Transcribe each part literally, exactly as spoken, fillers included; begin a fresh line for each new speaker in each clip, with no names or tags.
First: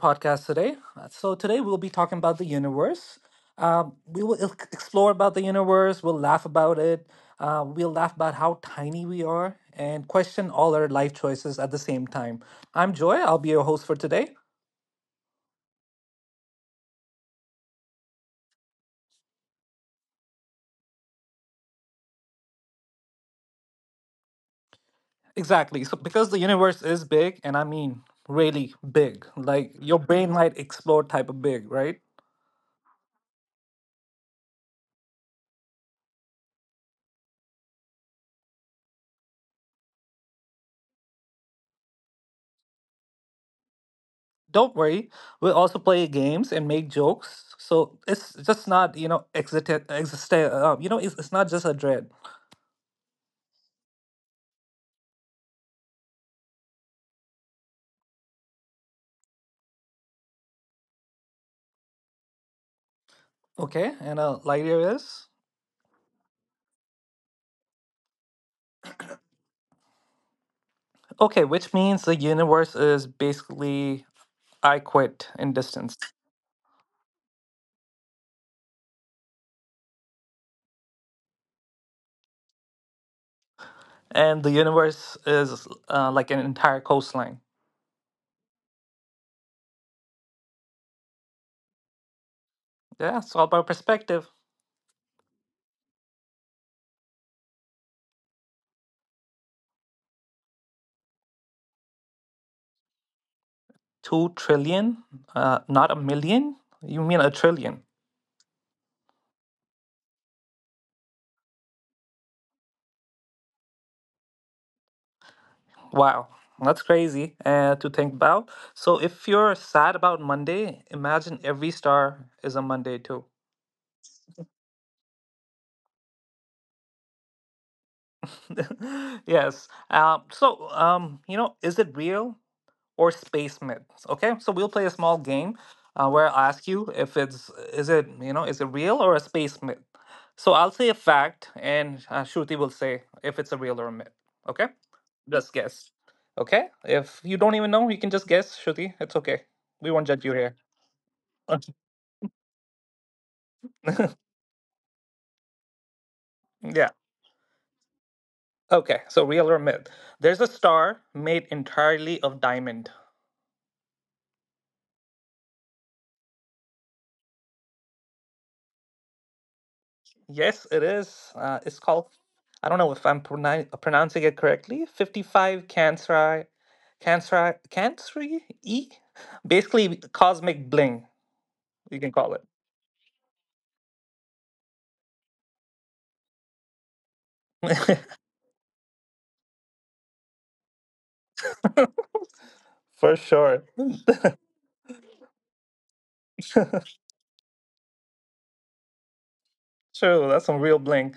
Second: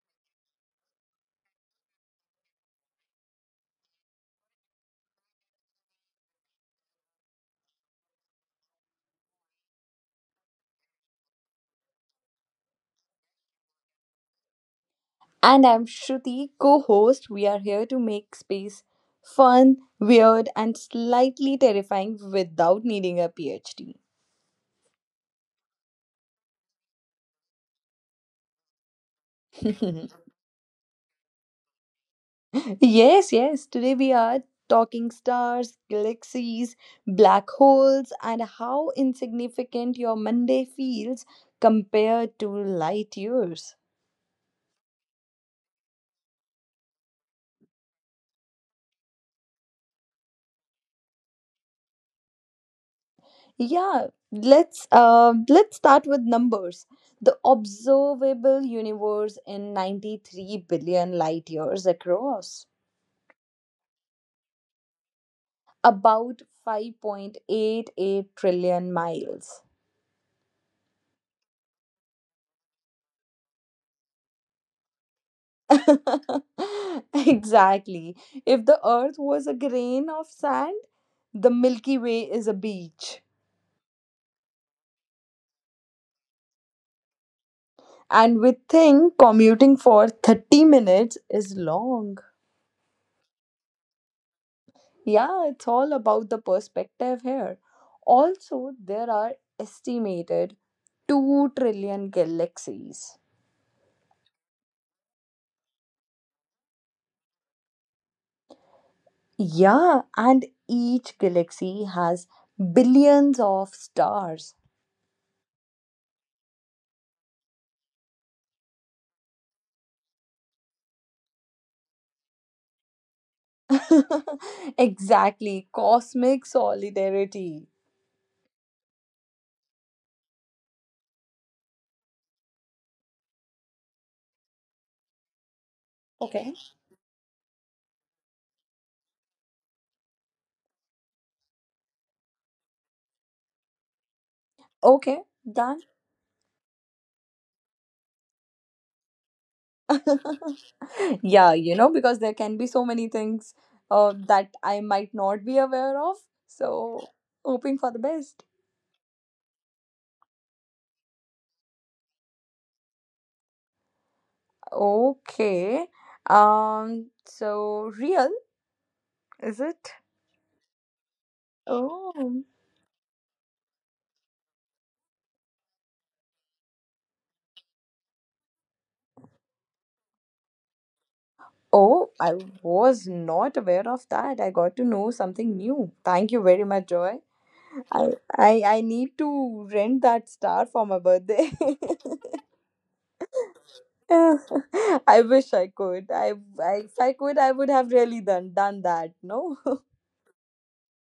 podcast today. Uh, So today we'll be talking about the universe. Um, we will ex- explore about the universe. We'll laugh about it. Uh, we'll laugh about how tiny we are and question all our life choices at the same time. I'm Joy. I'll be your host for today.
And I'm Shruti, co host. We are here to make space fun, weird, and slightly terrifying without needing a PhD.
Exactly. So because the universe is big, and I mean really big, like your brain might explode type of big, right?
Yes, yes. Today we are talking stars, galaxies, black holes, and how insignificant your Monday feels compared to light years.
Don't worry, we'll also play games and make jokes so it's just not you know exit exist uh, you know it's, it's not just a dread.
Yeah, let's uh, let's start with numbers. The observable universe in ninety-three billion light years across,
Okay, and a lighter is
about five point eight eight trillion miles.
okay, which means the universe is basically I quit in distance.
Exactly. If the earth was a grain of sand, the Milky Way is a beach.
And the universe is uh, like an entire coastline.
And we think commuting for thirty minutes is long.
Yeah, it's all about perspective.
Yeah, it's all about the perspective here. Also, there are estimated two trillion galaxies.
Two trillion, uh, not a million, you mean a trillion.
Yeah, and each galaxy has billions of stars.
Wow, that's crazy uh, to think about. So, if you're sad about Monday, imagine every star is a Monday too.
Exactly, cosmic solidarity.
Yes. Um, so, um, you know, is it real or space myths? Okay, so we'll play a small game uh, where I'll
Okay.
ask you if it's, is it, you know, is it real or a space myth? So, I'll say a fact and uh, Shruti will say if it's a real or a myth. Okay,
Okay,
just
done.
guess. Okay, if you don't even know, you can just guess, Shruti. It's okay. We won't judge you here.
Yeah,
Okay.
you know, because there can be so many things uh, that I might not be aware of.
Yeah.
So, hoping for the best.
Okay. So real or myth? There's a star made entirely of diamond.
Okay. Um, so real, is it?
Yes, it is. Uh, it's called—
Oh.
I don't know if I'm pronoun- pronouncing it correctly. Fifty-five Canceri, Canceri, Cancri E. Basically, cosmic bling. You
Oh,
can call
I
it,
was not aware of that. I got to know something new. Thank you very much, Joy. I I, I need to rent that star for my birthday.
for sure.
I wish I could. I, I if I could, I would have really done done that. No.
True. That's some real bling.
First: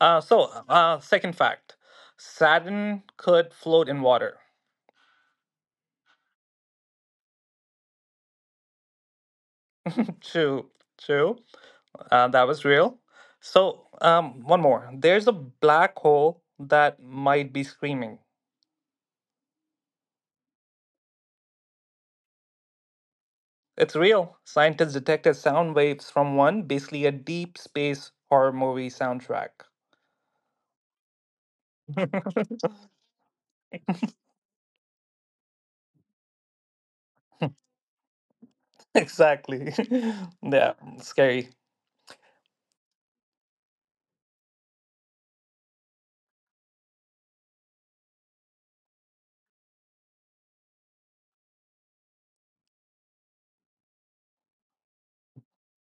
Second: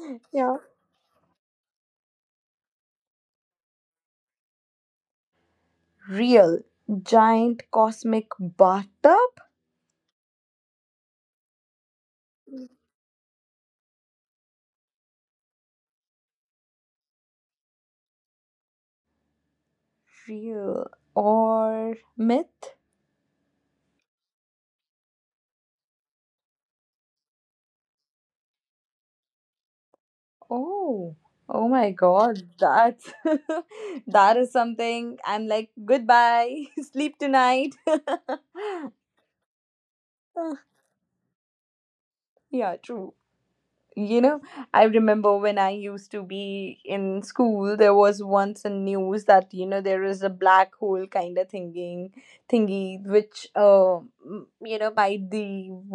Uh, so,
Yeah.
uh, second fact: Saturn could float in water.
Real giant cosmic bathtub.
True. True. Uh, that was real. So, um, one more. There's a black hole that might be screaming.
Real or myth?
It's real. Scientists detected sound waves from one, basically a deep space horror movie soundtrack.
Oh, oh my God, that that is something. I'm like, goodbye, sleep tonight.
Exactly. Yeah, scary.
Yeah, true. you know I remember when I used to be in school, there was once a news that you know there is a black hole kind of thinking thingy which uh, m- you know by the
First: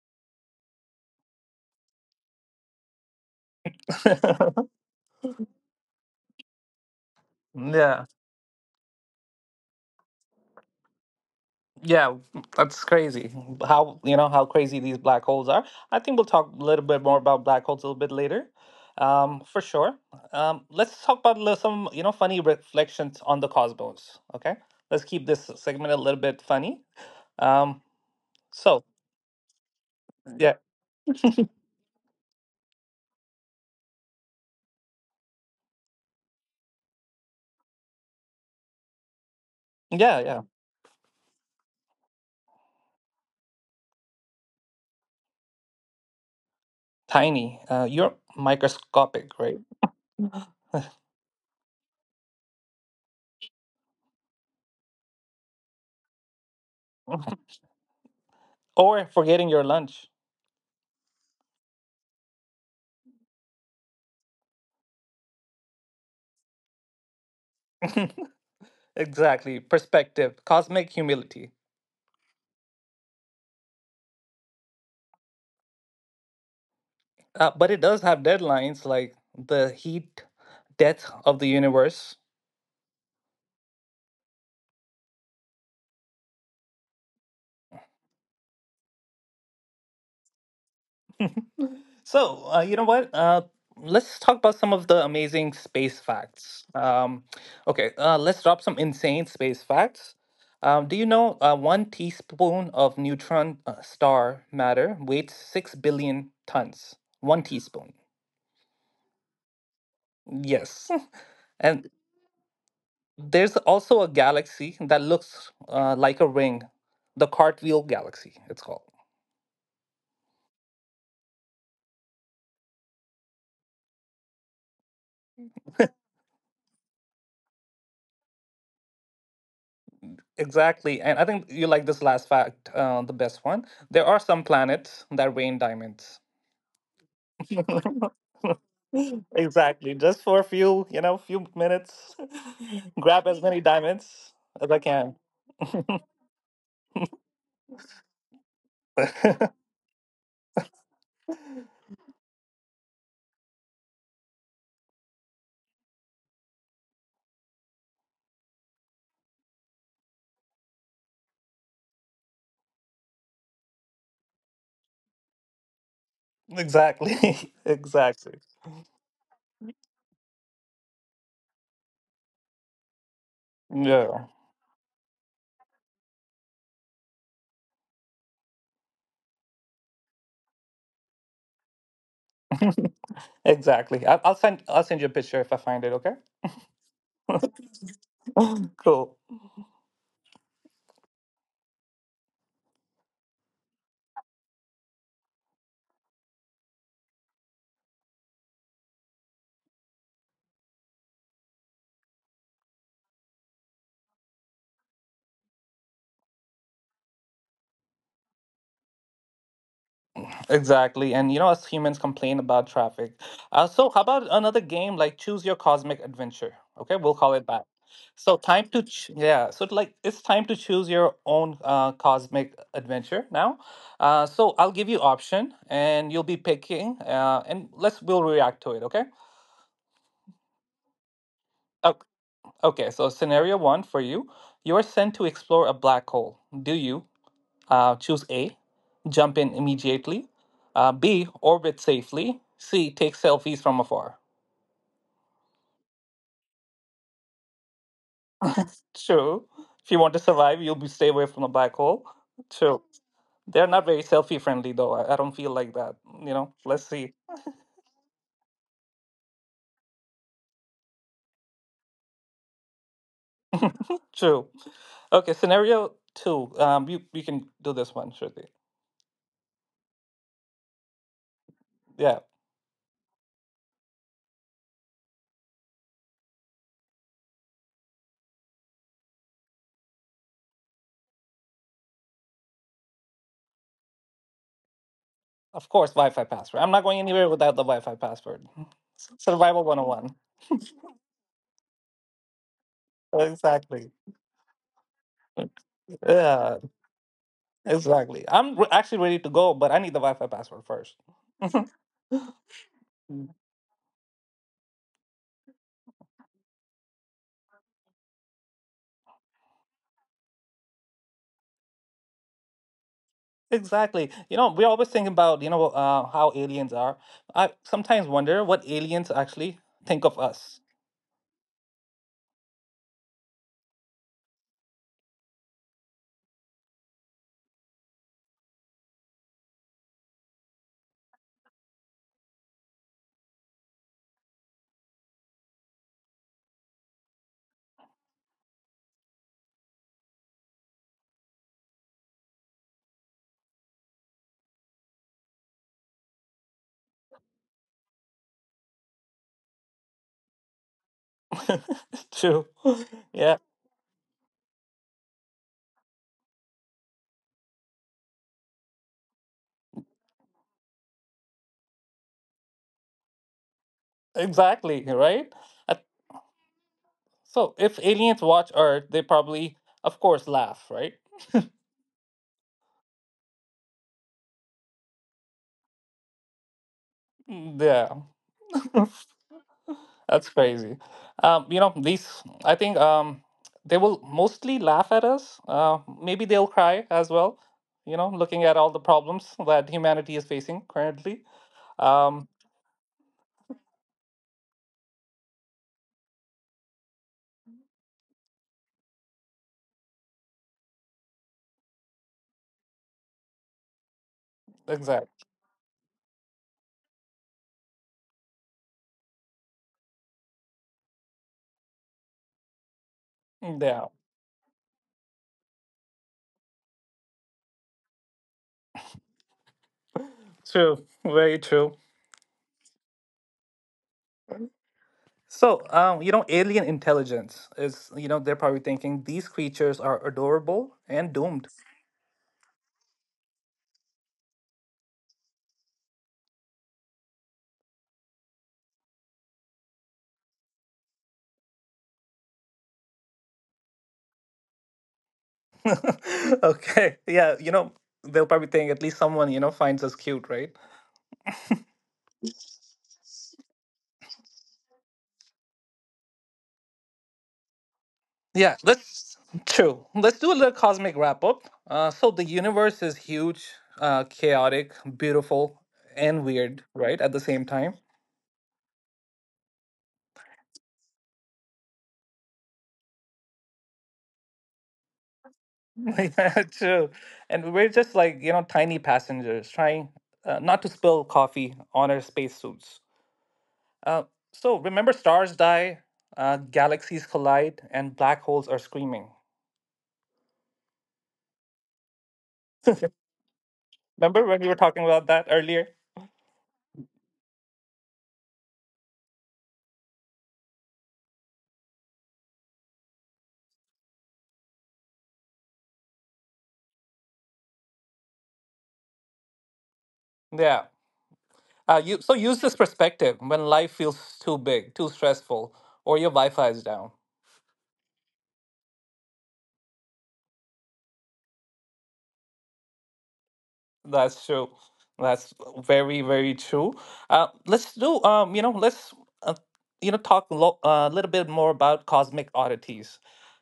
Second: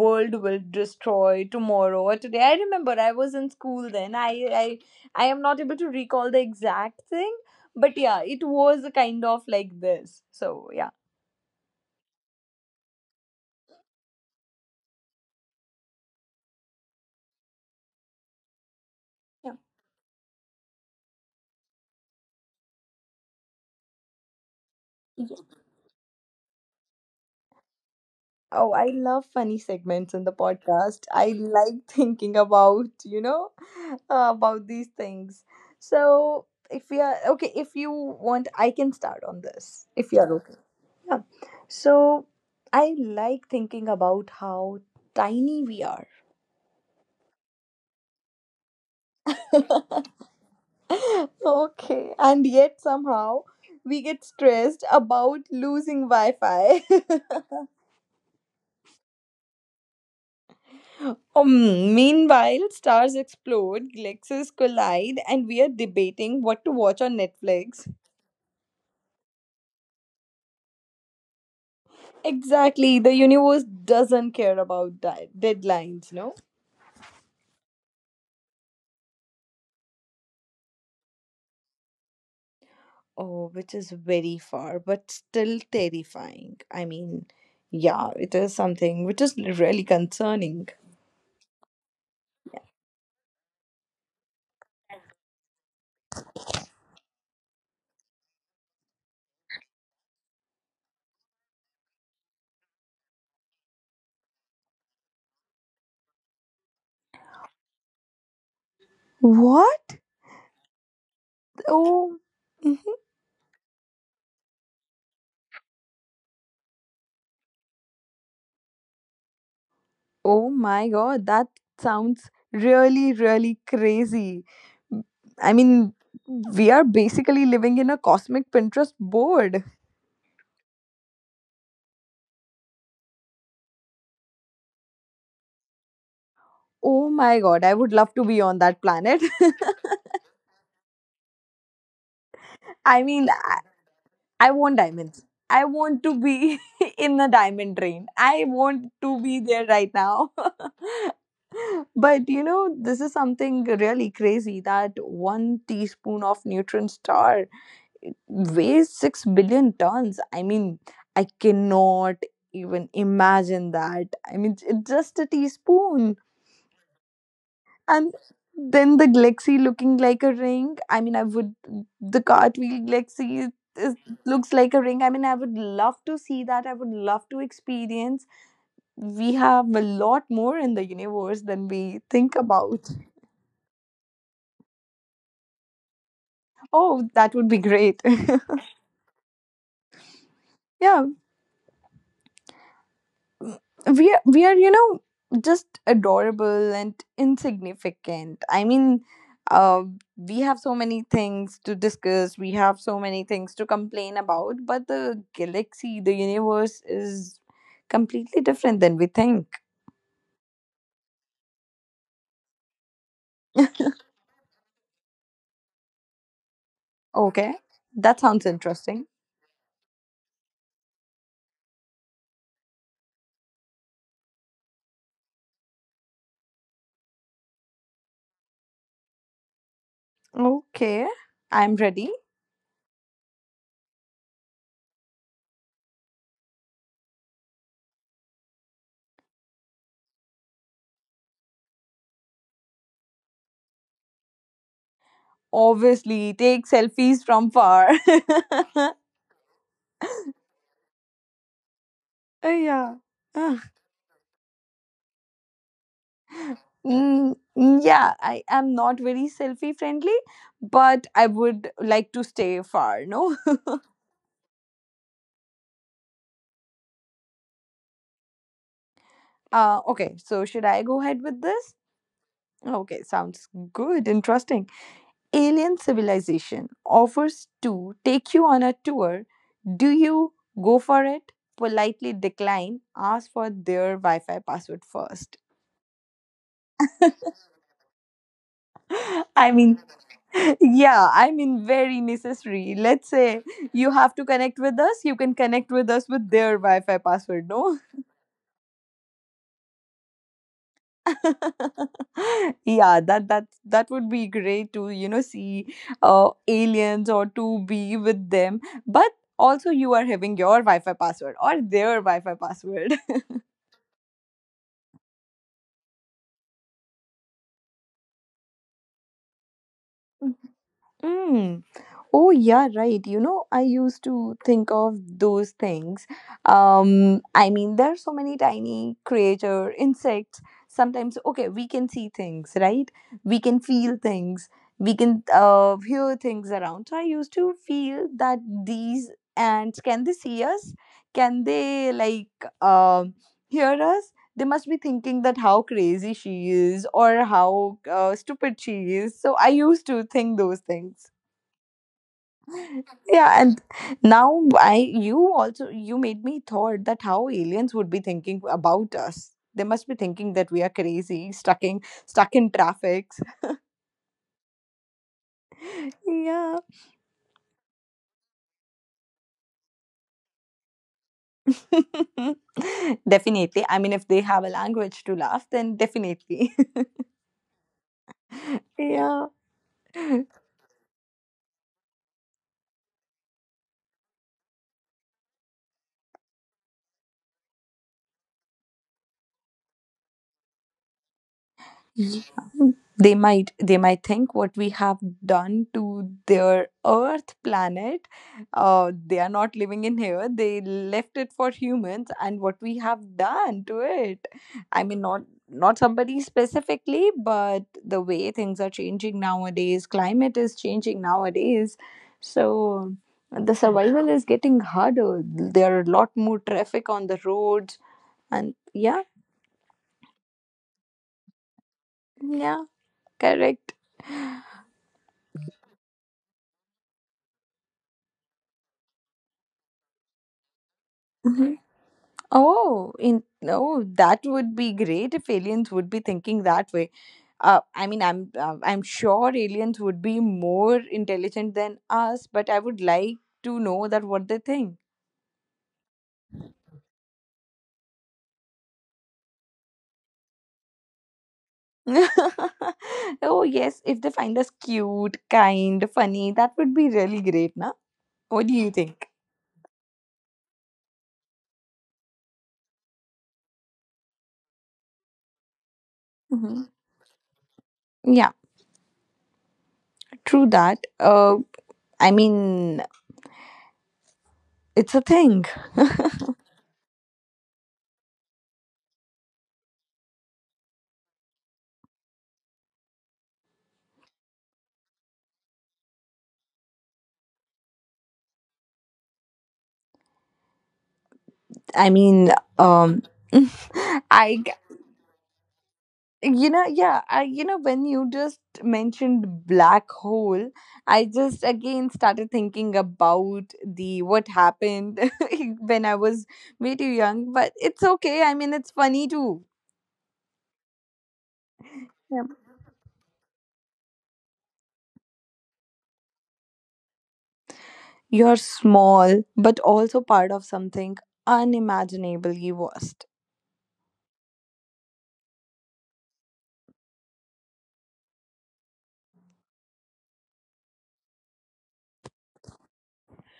world will destroy tomorrow or today. I remember I was in school then, i i i am not able to recall the exact thing, but
Yeah.
yeah, it was a kind of like this. So yeah,
Yeah, that's crazy. How, you know, how crazy these black holes are? I think we'll talk a little bit more about black holes a little bit later, um,
yeah.
for sure. Um, let's talk about li- some, you know, funny reflections on the cosmos. Okay, let's keep this segment a little bit funny. Um,
Oh,
so
I love funny segments in the
yeah,
podcast. I like thinking about, you know, uh, about these things. So, if we are okay, if you want, I can start on this. If you
yeah,
are
yeah.
okay. Yeah. So, I like thinking about how tiny we are.
Tiny, uh, you're microscopic, right?
Okay. And yet, somehow, we get stressed about losing Wi Fi.
Or forgetting your lunch.
Um, meanwhile, stars explode, galaxies collide, and we are debating what to watch on Netflix.
Exactly. Perspective, cosmic humility.
Exactly, the universe doesn't care about di- deadlines, no?
Uh, but it does have deadlines like the heat death of the universe.
Oh, which is very far, but still terrifying. I mean, yeah, it is something which is really concerning.
So, uh, you know what? Uh, let's talk about some of the amazing space facts. Um, okay, uh, let's drop some insane space facts. Um, do you know uh, one teaspoon of neutron uh, star matter weighs six billion tons? One teaspoon.
What?
Yes. And
Oh.
there's also a galaxy that looks uh, like a ring, the Cartwheel Galaxy, it's called.
Oh my god, that sounds really, really crazy. I mean, we are basically living in a cosmic Pinterest board.
Exactly. And I think you like this last fact, uh, the best one. There are some planets that rain diamonds.
Oh my god, I would love to be on that planet.
Exactly. Just for a few, you know, few minutes,
I
grab
mean,
as
I,
many diamonds
I
as
want
I can.
diamonds. I want to be in the diamond rain. I want to be there right now. But you know, this is something really crazy, that one teaspoon of neutron star weighs six billion tons. I mean, I cannot even imagine that. I mean, it's just a teaspoon.
Exactly.
And
Exactly.
then the Glexi looking like a ring. I mean, I would, the cartwheel Glexi is,
Yeah.
looks like a ring. I mean, I would love to see that. I would love to experience. We have a lot more in the universe than we think about.
Exactly. I- I'll send. I'll send you a picture if I find it. Okay.
Oh, that would be great.
Cool.
Yeah, we are, we are you know just adorable and insignificant. I mean, uh, we have so many things to discuss, we have so many things to complain about, but the galaxy, the universe, is completely different than we think.
Exactly. And you know, us humans complain about traffic. Uh, so, how about another game like Choose Your Cosmic Adventure? Okay, we'll call it
Okay,
that.
that
So,
sounds
time to,
interesting.
ch- yeah, so like it's time to choose your own uh, cosmic adventure now. Uh, so, I'll give you option and you'll be picking, uh, and let's, we'll react to it, okay?
Okay, I'm
Okay,
ready.
okay, so scenario one for you, you are sent to explore a black hole. Do you— Uh, choose A, jump in immediately. Uh, B, orbit safely. C, take selfies from afar.
Obviously take selfies from far.
True. If you want to survive, you'll be stay away from the black hole.
Uh,
True.
yeah.
They're not very selfie friendly though. I, I don't feel like that. You know. Let's see.
Mm, mm, yeah, I am not very selfie friendly, but I would like to stay far, no?
True. Okay. Scenario two. Um, you you can do this one, Shruti.
Uh, okay, so should I go ahead with this?
Yeah.
Okay, sounds good, interesting. Alien civilization offers to take you on a tour. Do you go for it? Politely decline, ask for their Wi Fi password first.
Of course, Wi-Fi password. I'm not going anywhere without the Wi-Fi password.
I
Survival
mean,
one oh one.
yeah, I mean very necessary. Let's say
Exactly.
you have to connect with us, you can connect with us with
Yeah.
their Wi-Fi password, no?
Exactly. I'm re- actually ready to go, but I need the Wi-Fi password first.
Yeah, that that that would be great to you know see uh, aliens or to be with them, but also you are having your Wi-Fi password or their Wi-Fi password.
Exactly. You know, we always think about, you know, uh, how aliens are. I sometimes wonder what aliens actually think of us.
Mm. Oh yeah, right. You know, I used to think of those things. Um, I mean, there are so many tiny creature insects. Sometimes, okay, we can see things, right? We can feel things. We can uh, hear things around. So I used to feel that these ants, can they see us? Can they like um hear us? They must be thinking that how crazy she is, or how uh, stupid she is. So I used to think those things.
True. Yeah,
Yeah, and now I you also you made me thought that how aliens would be thinking about us. They must be thinking that we are crazy, stuck in stuck in traffic.
exactly, right? Uh,
Yeah.
So if aliens watch Earth, they probably, of course, laugh, right?
Definitely. I mean, if they have a language to laugh, then definitely.
Mm. Yeah.
Yeah,
That's crazy. Um, you know, these, I think um, they will mostly laugh at us. Uh, maybe they'll cry as well, you know, looking at all the problems that humanity is facing currently. Um,
they might, they might think what we have done to their earth planet. Uh, they are not living in here, they left it for humans and what we have done to it. I mean, not
exactly.
not somebody specifically, but the way things are changing nowadays, climate is changing nowadays, so the
Yeah.
survival is getting harder, there are a lot more traffic on the roads and yeah,
True. Very true.
yeah, correct.
So, um, you know, alien intelligence is, you know, they're probably thinking these creatures are adorable and doomed.
Oh, in no, that would be great if aliens would be thinking that way. Uh, I mean, I'm uh, I'm sure aliens would be more intelligent than us, but I would like to know that what they think.
Okay. Yeah. You know, they'll probably think at least someone, you know, finds us cute, right?
Oh yes, if they find us cute, kind, funny, that would be really great, na? What do
Yeah,
you think?
let's true. Let's do a little cosmic wrap up. Uh, so the universe is huge, uh, chaotic, beautiful, and weird,
Hmm.
right? At the same time.
Yeah, true that. Uh, I mean, it's a thing.
Yeah, true. And we're just like, you know, tiny passengers trying uh, not to spill coffee on our spacesuits. Uh, so remember, stars die, uh, galaxies collide, and black holes are screaming.
I mean, um,
Remember when
I
we were talking about that earlier?
you know yeah, I, you know, when you just mentioned black hole, I just again started thinking about the what happened when I was way too young. But it's okay, I mean, it's funny too.
Yeah. Uh, you, so
Yeah.
use this perspective when life feels too big, too stressful, or your Wi-Fi is down.
You're small but also part of something unimaginably vast.
That's true. That's very, very true. Uh, let's do, um, you know, let's, uh, you know, talk a lo- uh, little bit more about cosmic oddities.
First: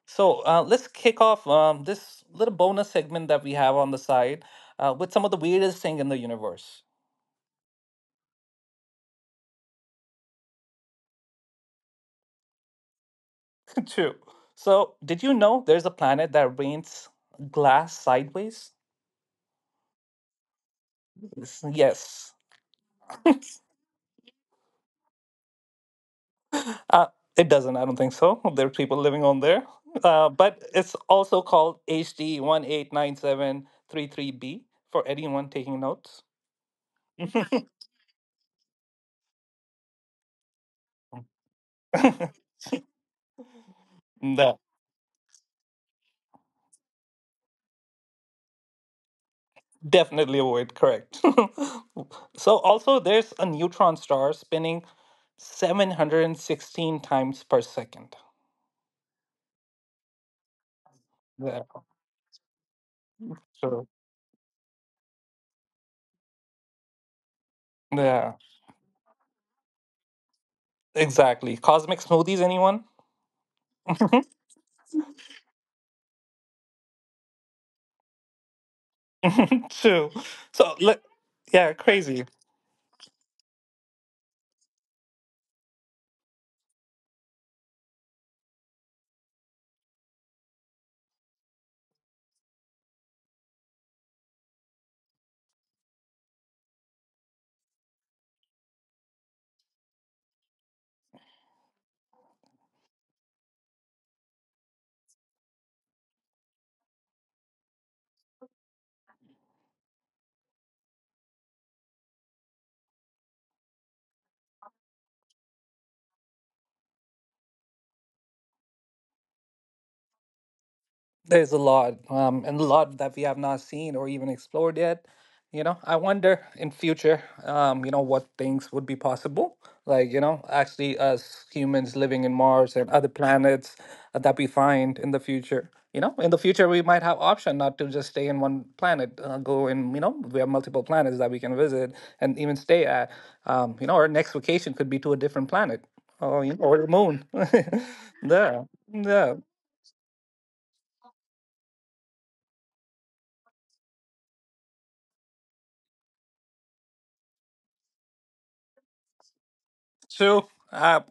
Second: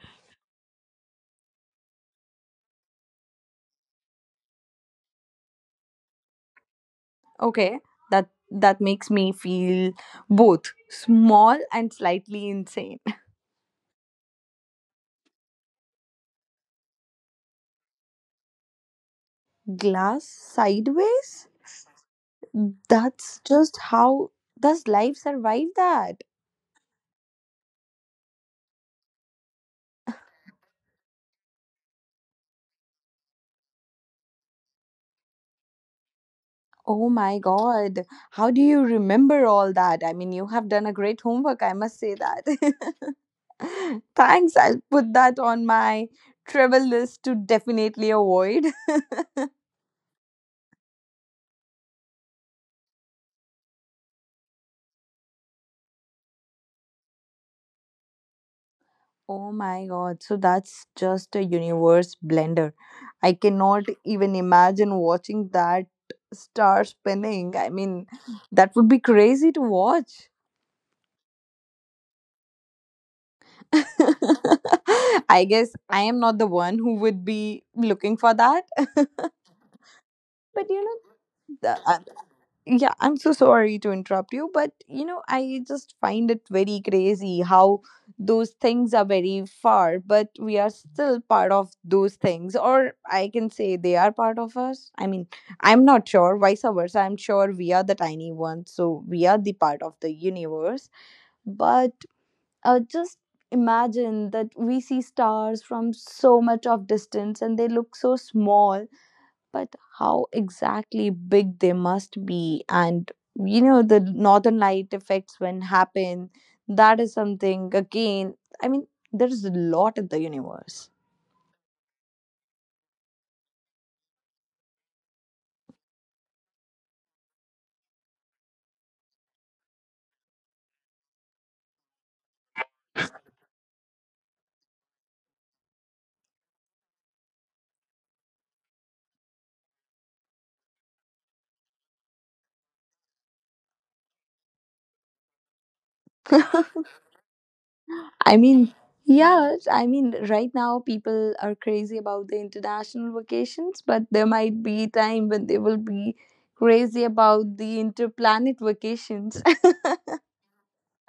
So uh, let's kick off um, this little bonus segment that we have on the side uh, with some of the weirdest thing in the universe.
Okay, that that makes me feel both small and slightly insane.
True. So did you know there's a planet that rains glass sideways?
Glass sideways.
Yes. Yes.
That's just how, does life survive that?
Uh, it doesn't. I don't think so. There are people living on there. Uh, but it's also called H D one eight nine seven three three B for anyone taking notes.
Oh my God. How do you remember all that? I mean, you have done a great homework, I must say that. Thanks.
No,
I'll put that on my travel list to definitely avoid.
definitely avoid. Correct. So also there's a neutron star spinning seven hundred sixteen times per second.
Oh my God. So that's just a
Yeah,
universe blender. I
true.
cannot even imagine watching that star spinning. I mean,
Yeah,
that would be crazy to watch.
exactly. Cosmic smoothies, anyone?
I guess I am not the one who would be looking for that. But
True. So,
you
le-
know,
yeah,
the, uh,
crazy.
yeah, I'm so sorry to interrupt you, but you know, I just find it very crazy how those things are very far, but we are still part of those things, or I can say they are part of us. I mean, I'm not sure, vice versa. I'm sure we are the tiny ones, so we are the part of the universe. But uh, just imagine that we see stars from so much of distance and they look so small, but how exactly big they must be. And you know the northern light effects when happen, that is something again. I mean, there's a lot in the universe.
There's a lot, um, and a lot that we have not seen or even explored yet. You know, I wonder in future, um, you know, what things would be possible. Like, you know, actually us humans living in Mars and other planets uh, that we find in the future. You know, in the future we might have option not to just stay in one planet, uh, go in, you know, we have multiple planets that we can visit and even stay at. Um, you know, our next vacation could be to a different planet or, you know, or the moon.
I
Yeah.
mean,
Yeah.
yeah, I mean, right now people are crazy about the international vacations, but there might be a time when they will be crazy about the interplanet vacations.
True. I,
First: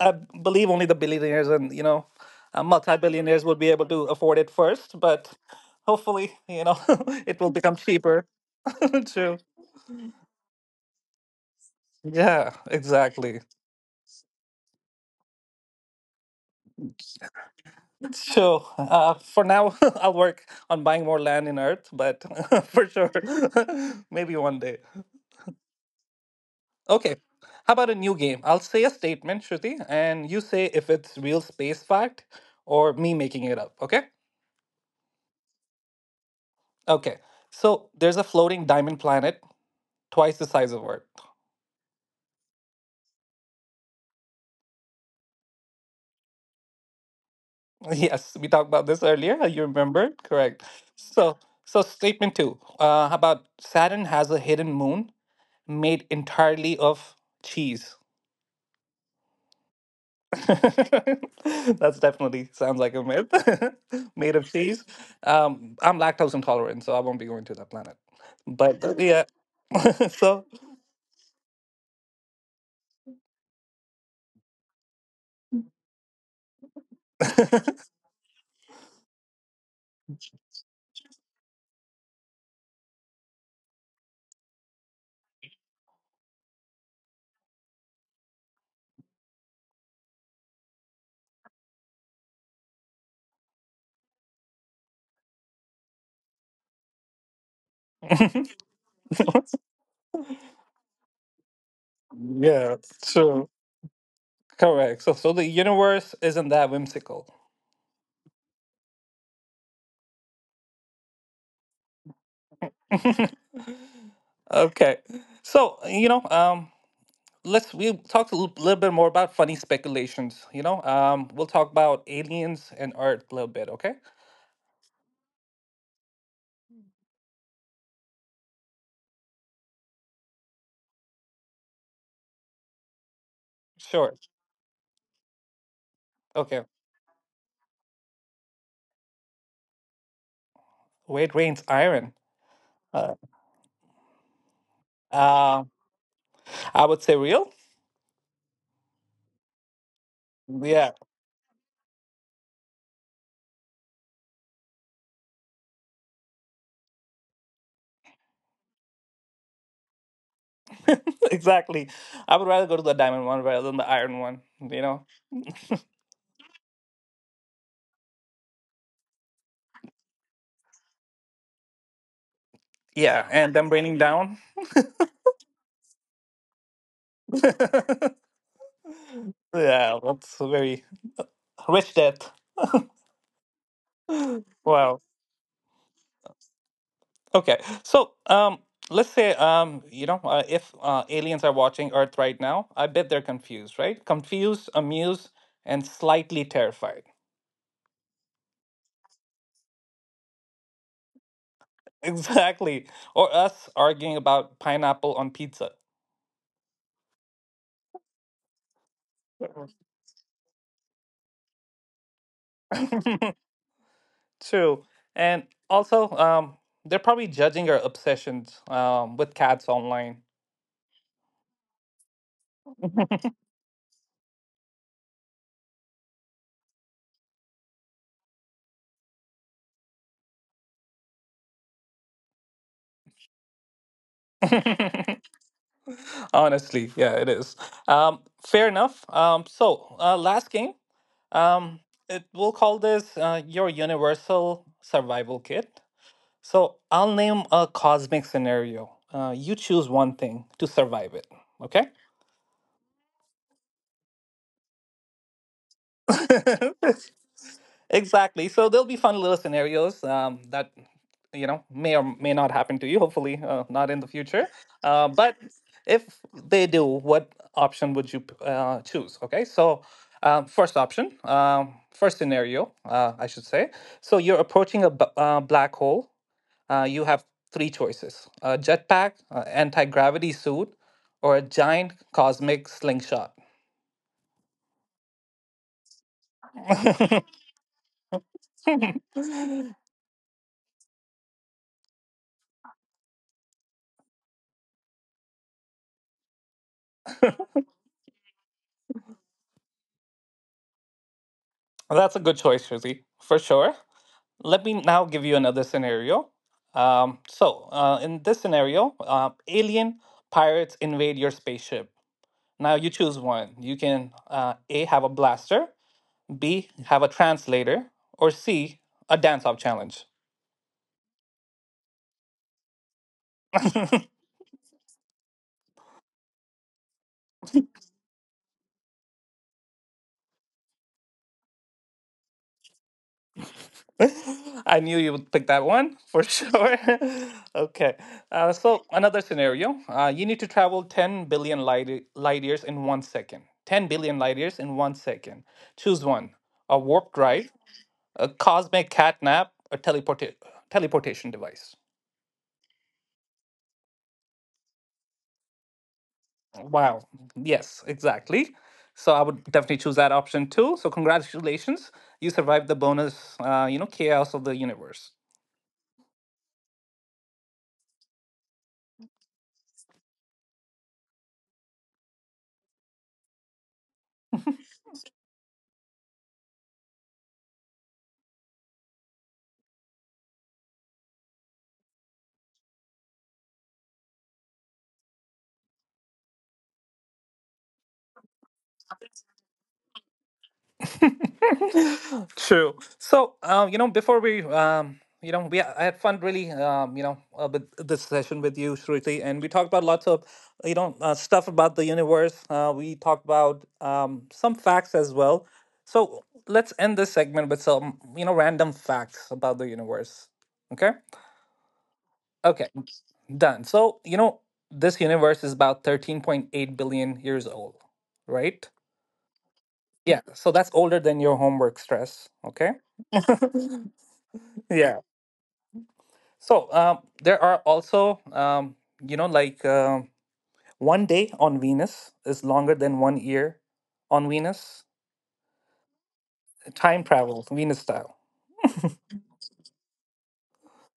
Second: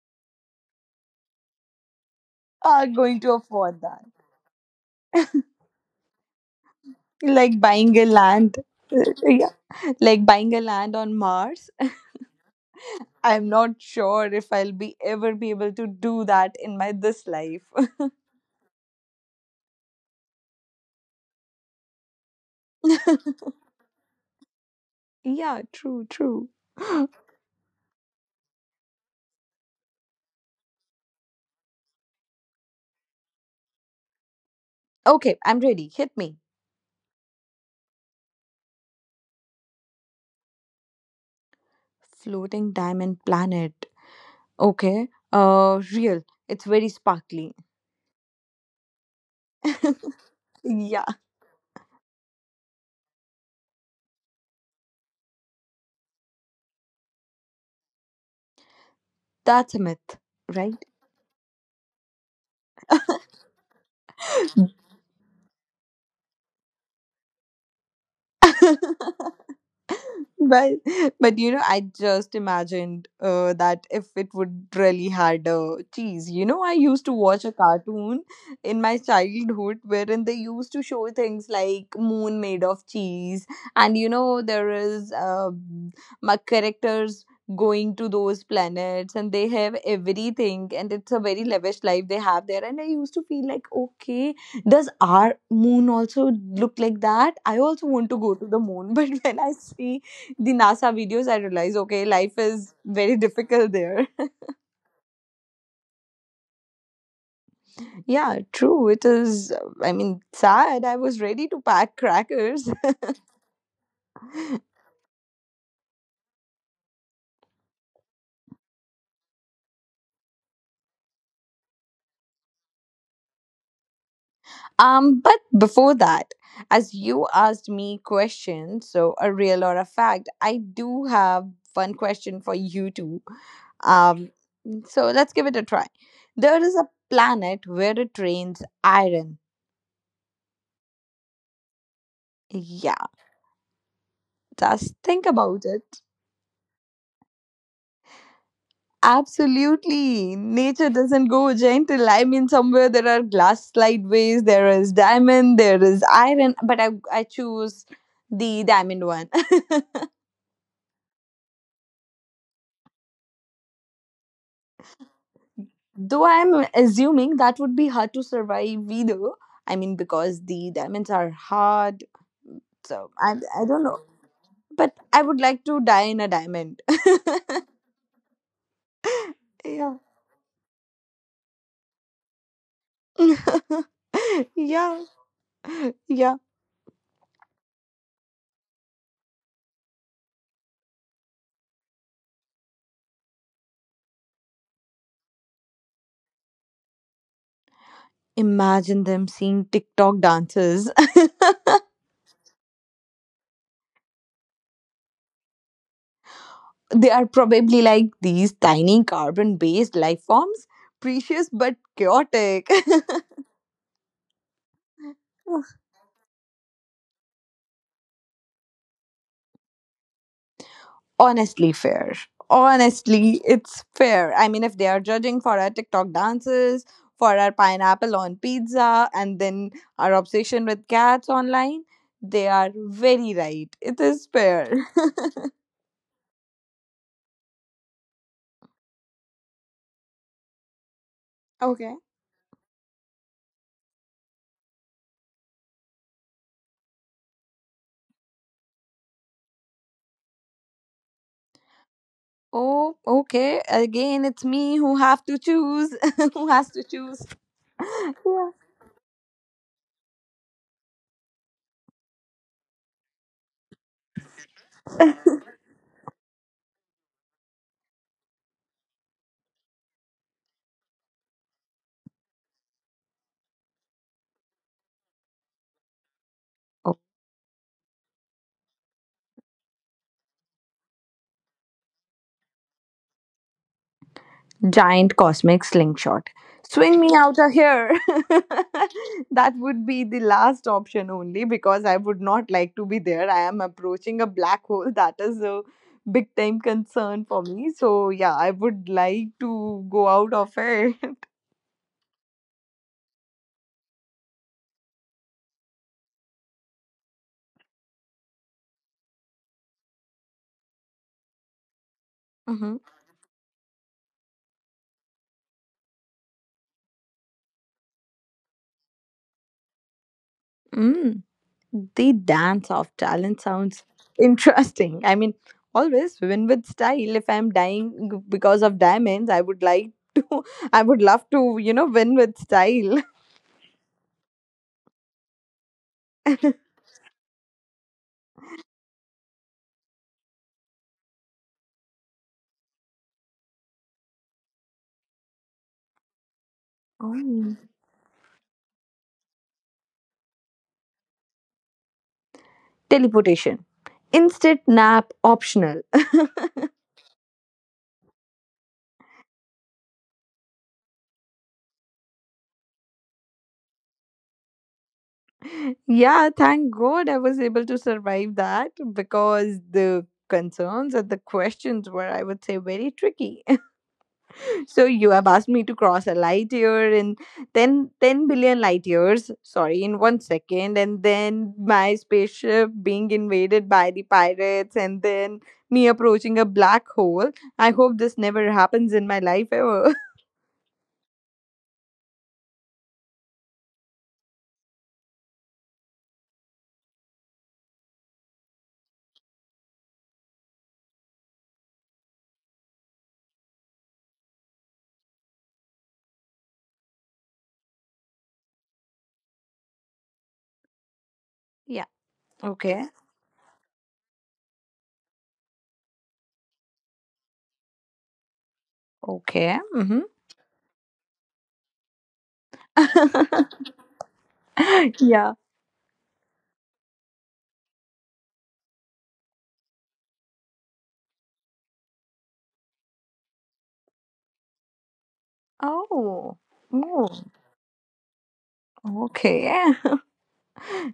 I believe only the billionaires and, you know, uh,
Are going to
multi-billionaires would be
afford
able to
that.
afford it first, but hopefully, you know, it will
Like
become
buying a
cheaper.
land.
True.
Yeah. Like buying a land on Mars.
Yeah, exactly.
I'm not sure if I'll be ever be able to do that in my this life.
So, uh, for now, I'll work on buying more land in Earth, but for sure, maybe one day.
Yeah, true, true.
Okay. How about a new game? I'll say a statement, Shruti, and you say if it's real space fact or me making it up, okay?
Okay, I'm ready. Hit me.
Okay. So, there's a floating diamond planet twice the size of Earth.
Floating diamond planet. Okay. Uh, real. It's very sparkly.
Yes, we talked about this earlier. uh, You remember? Correct.
Yeah,
So, so statement two uh, about Saturn has a hidden moon made entirely of cheese.
that's a myth, right?
That's definitely sounds like a myth. Made of cheese. Um, I'm lactose intolerant, so I won't be going to that planet. But uh, yeah, so
But but you know, I just imagined uh, that if it would really had a cheese. You know, I used to watch a cartoon in my childhood wherein they used to show things like moon made of cheese, and you know there is uh, my characters going to those planets, and they have everything, and it's a very lavish life they have there. And I used to feel like okay, does our moon also look like that? I also want to go to the moon. But when I see the NASA videos, I realized, okay, life is
yeah,
very
true,
difficult there.
correct. So, so the universe isn't that whimsical.
Yeah, true. It is, uh, I mean, sad. I was ready to pack crackers.
Okay. So, you know, um, let's we talked a little, little bit more about funny speculations, you know. Um, we'll talk about aliens and art a little bit, okay?
Um, but before that, as you asked me questions, so a real or a fact, I do have one question for you too.
Sure.
Um, so let's give it a try. There
Okay.
is a planet where it rains iron.
Where it rains iron.
Yeah,
Uh,
just think
uh,
about it.
I would say real.
Absolutely. Nature
Yeah.
doesn't go gentle. I mean, somewhere there are glass slideways, there is diamond, there is iron, but I, I choose the diamond one.
Exactly. I would rather go to the diamond one rather than the iron one, you know.
Though I'm assuming that would be hard to survive either. I mean, because the diamonds are hard. So
Yeah,
I,
and
I
them
don't
raining
know.
down.
But I would like to die in a diamond. Yeah.
Yeah, that's a very rich death. Wow.
Yeah. Yeah.
Okay, so um, let's say um, you know uh, if uh, aliens are watching Earth right now, I bet they're confused, right? Confused, amused, and slightly terrified.
Imagine them seeing TikTok dances.
Exactly, or us arguing about pineapple on pizza.
They are probably like these tiny carbon based life forms, precious but chaotic.
True, and also um, they're probably judging our obsessions um, with cats online.
Honestly fair. Honestly, it's fair. I mean, if they are judging for our TikTok dances, for our pineapple on pizza, and then our obsession with cats online, they are very right. It is fair.
Honestly, yeah, it is. Um, Fair enough. Um, so, uh, last game. Um,
Okay.
it we'll call this uh, your universal survival kit. So I'll name a cosmic scenario. Uh, you choose one thing to survive it. Okay.
oh, okay. Again, it's me who have to choose. who has to choose?
Exactly.
Yeah.
So there'll be fun little scenarios um, that you know may or may not happen to you. Hopefully, uh, not in the future. Uh, but if they do, what option would you uh, choose? Okay. So um, first option, um, first scenario, uh, I should say. So you're approaching a b- uh, black hole. Uh, you have three choices: a jetpack, uh, anti-gravity suit, or a giant cosmic slingshot.
Giant cosmic slingshot. Swing me out of here. that would be the last option only because I would not like to be there. I am approaching a black hole. That is a big time concern for me. So, yeah, I would like to go out of it.
That's a good choice, Shruti, for sure. Let me now give you another scenario. Um, so, uh, in this scenario, uh, alien pirates invade your spaceship. Now,
Mhm.
you choose one. You can uh, A, have a blaster, B, have a translator, or C, a dance off challenge.
Mm. The dance of talent sounds interesting. I mean, always win with style. If I'm dying g- because of diamonds, I would like to, I would love to, you know, win with style.
I knew you would pick that one for sure. Okay. Uh, so, another scenario uh, you need to travel ten billion light, light years in one second. ten billion light years in one second. Choose one a warp drive,
Oh.
a cosmic catnap, a teleporta- teleportation device.
teleportation. instant nap optional.
Wow. Yes, exactly. So I would definitely choose that option too. So congratulations, you survived the bonus, uh, you know, chaos of the universe.
yeah, thank God I was able to survive that because the concerns and the questions were, I would say, very tricky. so you have asked me to cross a light year in ten ten billion light years, sorry, in one second, and then my spaceship being invaded by the pirates, and then me approaching a black hole. I hope this never happens in my life ever.
True. So, uh, you know, before we, um, you know, we I had fun really, um, you know, uh, with this session with you, Shruti, and we talked about lots of, you know, uh, stuff about the universe. Uh, we talked about um, some facts as well. So let's end this segment with some, you know, random facts about the universe. Okay.
Yeah.
Okay.
Okay.
Done. So, you know, this universe is about thirteen point eight billion years old, right?
Okay. Mm-hmm.
Yeah, so that's older than your homework stress. Okay. Yeah.
Yeah.
So um, there are also, um, you know, like um one day on Venus is longer than one year on Venus.
Oh.
Time
Oh.
travel, Venus style.
Okay.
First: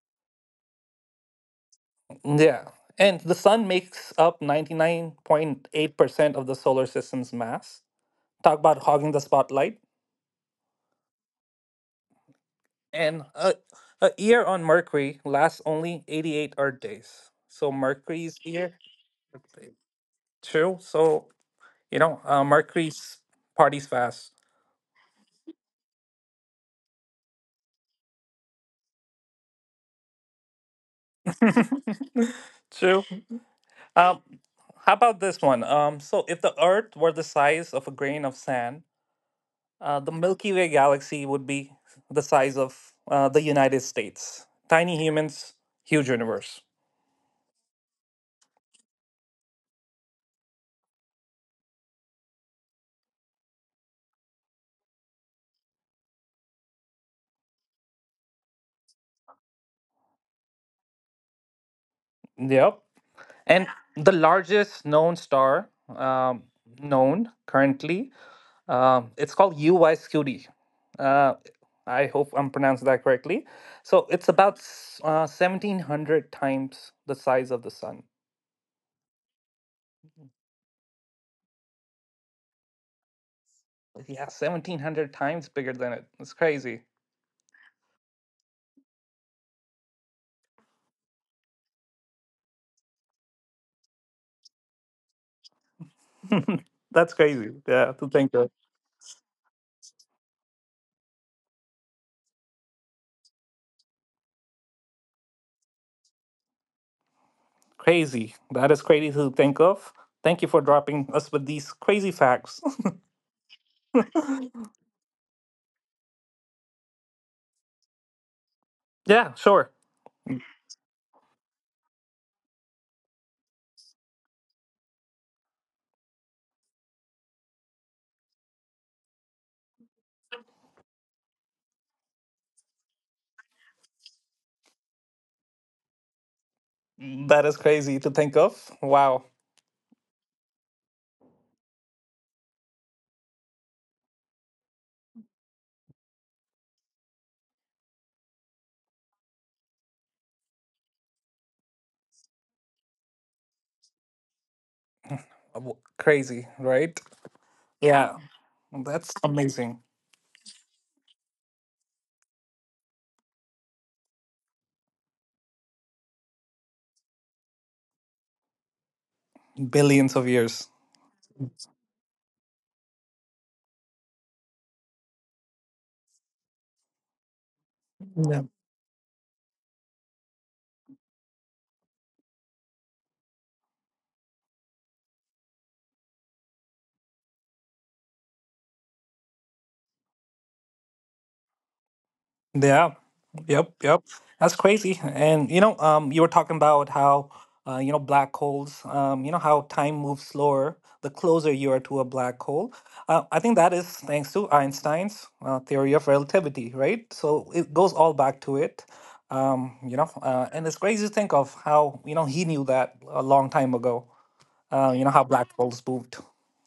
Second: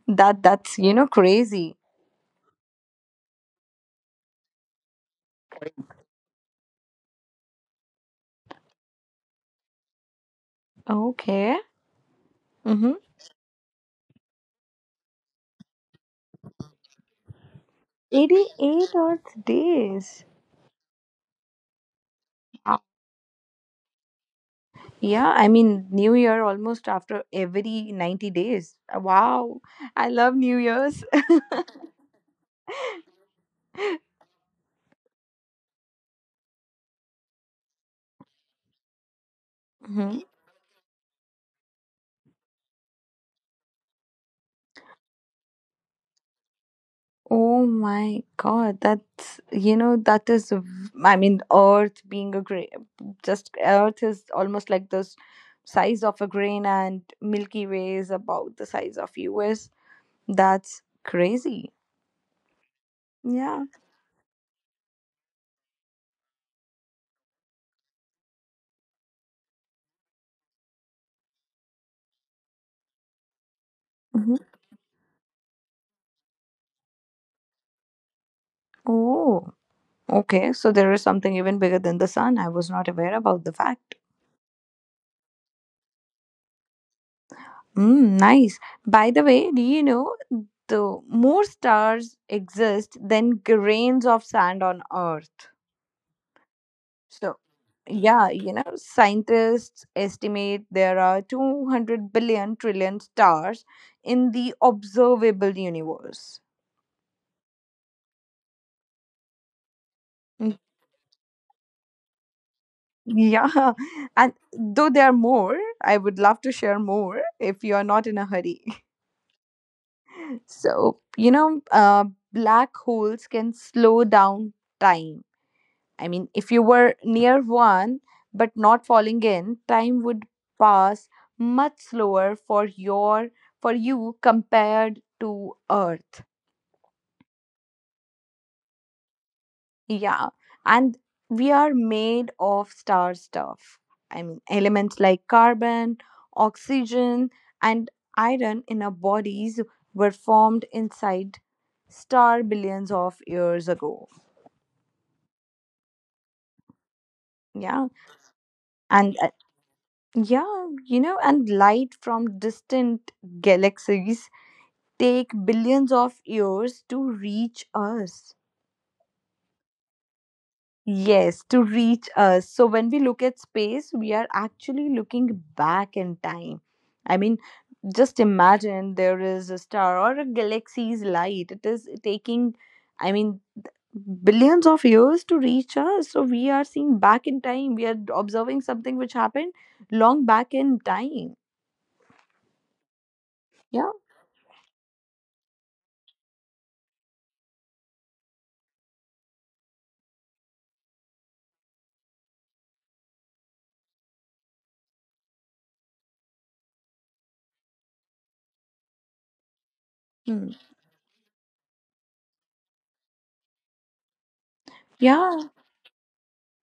That that's you know crazy.
Yeah. And the sun makes up ninety-nine point eight percent of the solar system's mass. Talk about hogging the spotlight.
Okay. Mm-hmm.
And a, a year on Mercury lasts only eighty-eight Earth days. So Mercury's year.
Eighty-eight Earth
Okay,
days.
true. So you know, uh,
Wow.
Mercury's parties fast.
Yeah, I mean New Year almost after every ninety days. Wow, I love New Year's.
True. Um, how about this one? Um, so, if the Earth were the size of a grain of sand, uh, the
Mhm.
Milky Way galaxy would be the size of uh, the United States. Tiny humans, huge universe.
Oh my God, that's you know that is. v- I mean, Earth being a grain, just Earth is almost like this size of a grain, and Milky Way is about the size of U S. That's crazy.
Yep.
Yeah.
And the largest known star um, known currently Um, it's called U Y S Q D. Uh, I hope I'm pronouncing that correctly. So it's
Mhm.
about uh, seventeen hundred times the size of the sun.
Oh, okay. So there is something even bigger than the sun. I was not aware about the fact.
Yeah, seventeen hundred times bigger than it. It's crazy.
Mm, nice. By the way, do you know the more stars exist than grains of sand on Earth?
That's
So,
crazy. Yeah, to
yeah,
think of.
you know, scientists estimate there are two hundred billion trillion stars in the observable universe.
Crazy. That is crazy to think of. Thank you for dropping us with these crazy facts.
Yeah. And though there are more, I would love to share more if you are not in a hurry.
Yeah, sure.
So, you know, uh, black holes can slow down time. I mean, if you were near one but not falling in, time would pass much slower for your for you compared to Earth.
That is crazy to think of. Wow.
Yeah, and we are made of star stuff. I mean, elements like carbon, oxygen, and iron in our bodies were formed inside star billions of years ago.
W- Crazy, right?
Yeah,
Yeah, that's
and uh,
amazing.
yeah, you know, and light from distant galaxies take billions of years to reach us.
Billions of years.
Yes, to reach us. So when we look at space, we are actually looking back in time. I mean, just
Yeah.
imagine there is a star or a galaxy's light. It is taking, I mean, billions of years to reach us. So we are seeing back in time. We are observing something which happened long back in time.
Yeah. Yep.
Yeah.
Yep. That's crazy. And you know, um, you were talking about how, uh, you know, black holes. Um, you know how time moves slower the closer you are to a black hole. Uh, I think that is thanks to Einstein's uh, theory of relativity, right? So it goes all back to it. Um, you know, uh,
Hmm.
and it's crazy to think of how you know he knew that a long time ago. Uh, you know how
Yeah.
black holes moved.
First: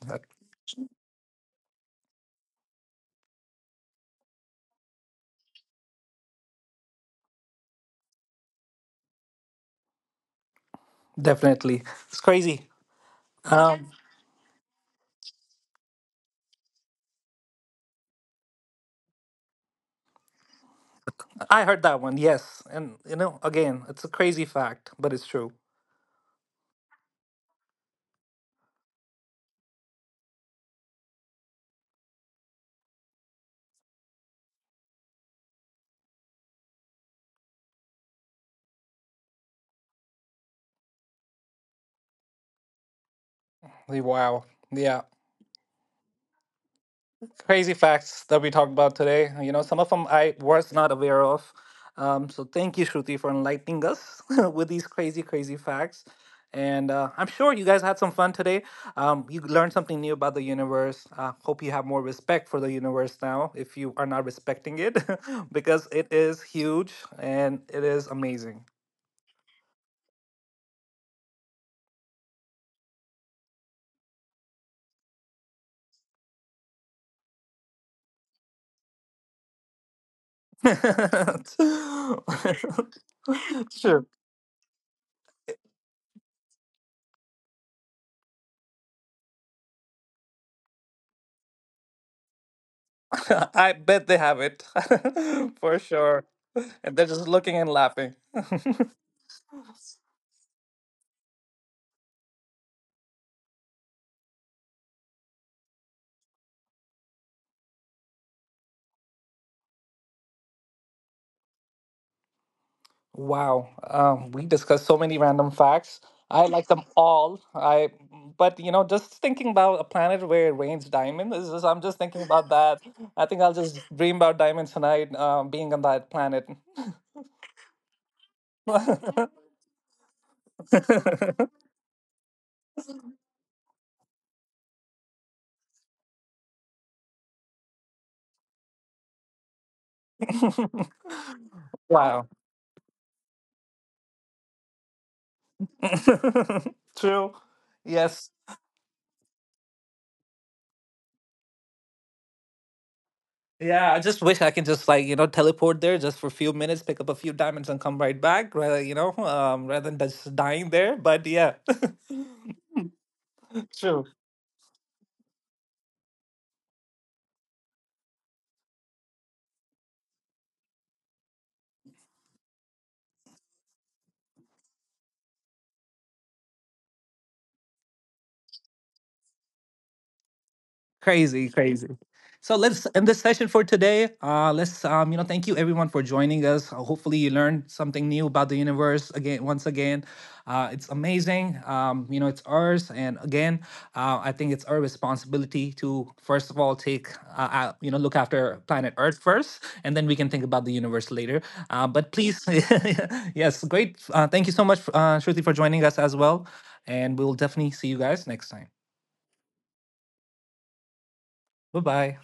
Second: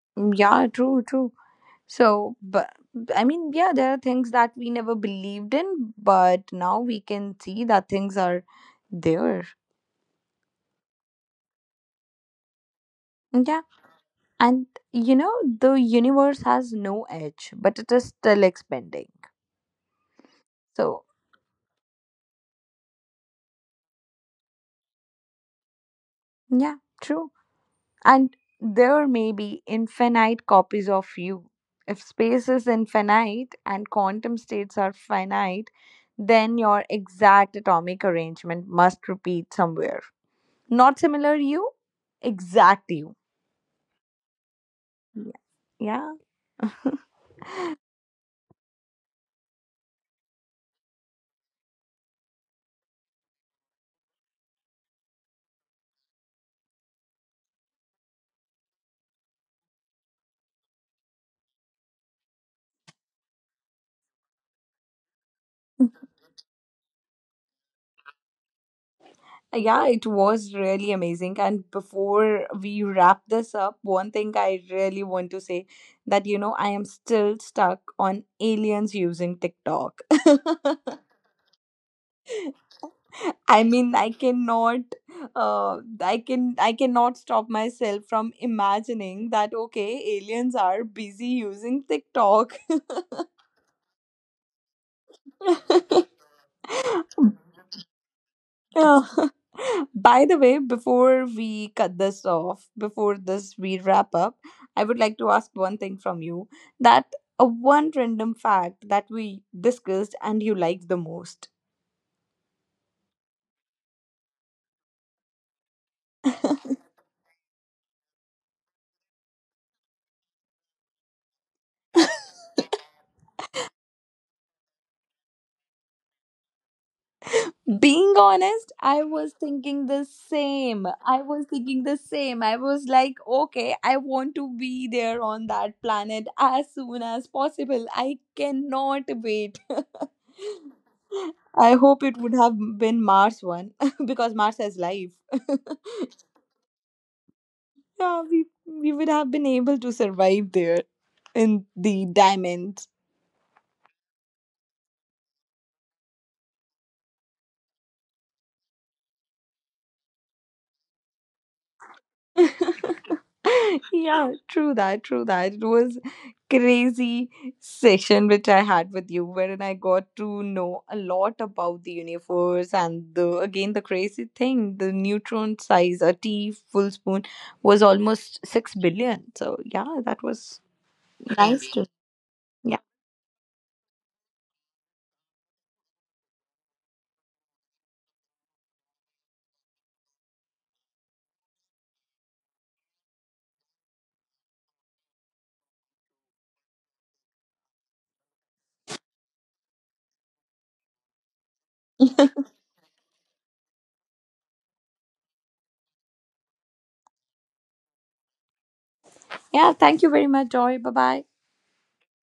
Uh,
Hmm. Yeah, true, true. So, but I mean, yeah, there are things that we never believed in, but now we can see that things are there.
Definitely, it's crazy.
Yeah.
Um,
And, you know, the universe has no edge, but it is still expanding. So,
I heard that one, yes. And, you know, again, it's a crazy fact, but it's true.
yeah, true. And there may be infinite copies of you. If space is infinite and quantum states are finite, then your exact atomic arrangement must repeat somewhere. Not similar you, exact you.
Like, wow. Yeah.
Yeah. Yeah,
Crazy facts that we talked about today. You know, some of them I was not aware of. Um, so thank you, Shruti, for enlightening us with these crazy, crazy facts. And uh, I'm sure you guys had some fun today. Um, you learned something new about the universe. Uh, hope you have more respect for the universe now if you are not respecting it, because it is huge and it is amazing.
Yeah, it was really amazing. And before we wrap this up, one thing I really want to say that, you know, I am still stuck on aliens using TikTok. I mean,
Sure.
I cannot, uh, I can, I cannot stop myself from imagining that, okay, aliens are busy using TikTok.
I bet they have it for sure. And they're just looking and laughing.
Oh. By the way, before we cut this off, before this we wrap up, I would like to ask one thing from you that uh, one random fact that we discussed and you liked the most.
Wow. Um, we discussed so many random facts. I like them all. I but you know, just thinking about a planet where it rains diamonds, is just, I'm just thinking about that. I think I'll just dream about diamonds tonight, um, being on that planet.
Being honest, I was thinking the same. I was thinking the same. I was like, okay, I want to be there on that planet as soon as possible. I cannot wait. I hope it
Wow.
would have been Mars one because Mars has life.
True.
yeah,
Yes.
we we would have been able to survive there in the diamonds.
Yeah, I just wish I could just like, you know, teleport there just for a few minutes, pick up a few diamonds and come right back, rather, you know, um, rather than just dying there. But yeah. True.
Yeah, true that, true that. It was crazy session which I had with you wherein I got to know a lot about the universe and the again the crazy thing, the neutron size, a tea full spoon was almost six billion. So yeah, that was
Crazy,
nice to
so
yeah.
let's end this session for today. Uh, let's, um, you know, thank you everyone for joining us. Uh, Hopefully, you learned something new about the universe again. Once again, uh, it's amazing. Um, you know, it's ours, and again, uh, I think it's our responsibility to first of all take, uh, uh, you know, look after planet Earth first, and then we can think about the universe later. Uh, but please, yes, great. Uh, thank you so much, uh, Shruti, for joining us as well, and we will definitely see you guys next time.
Yeah, thank you very much, Joy. Bye bye.
Bye bye.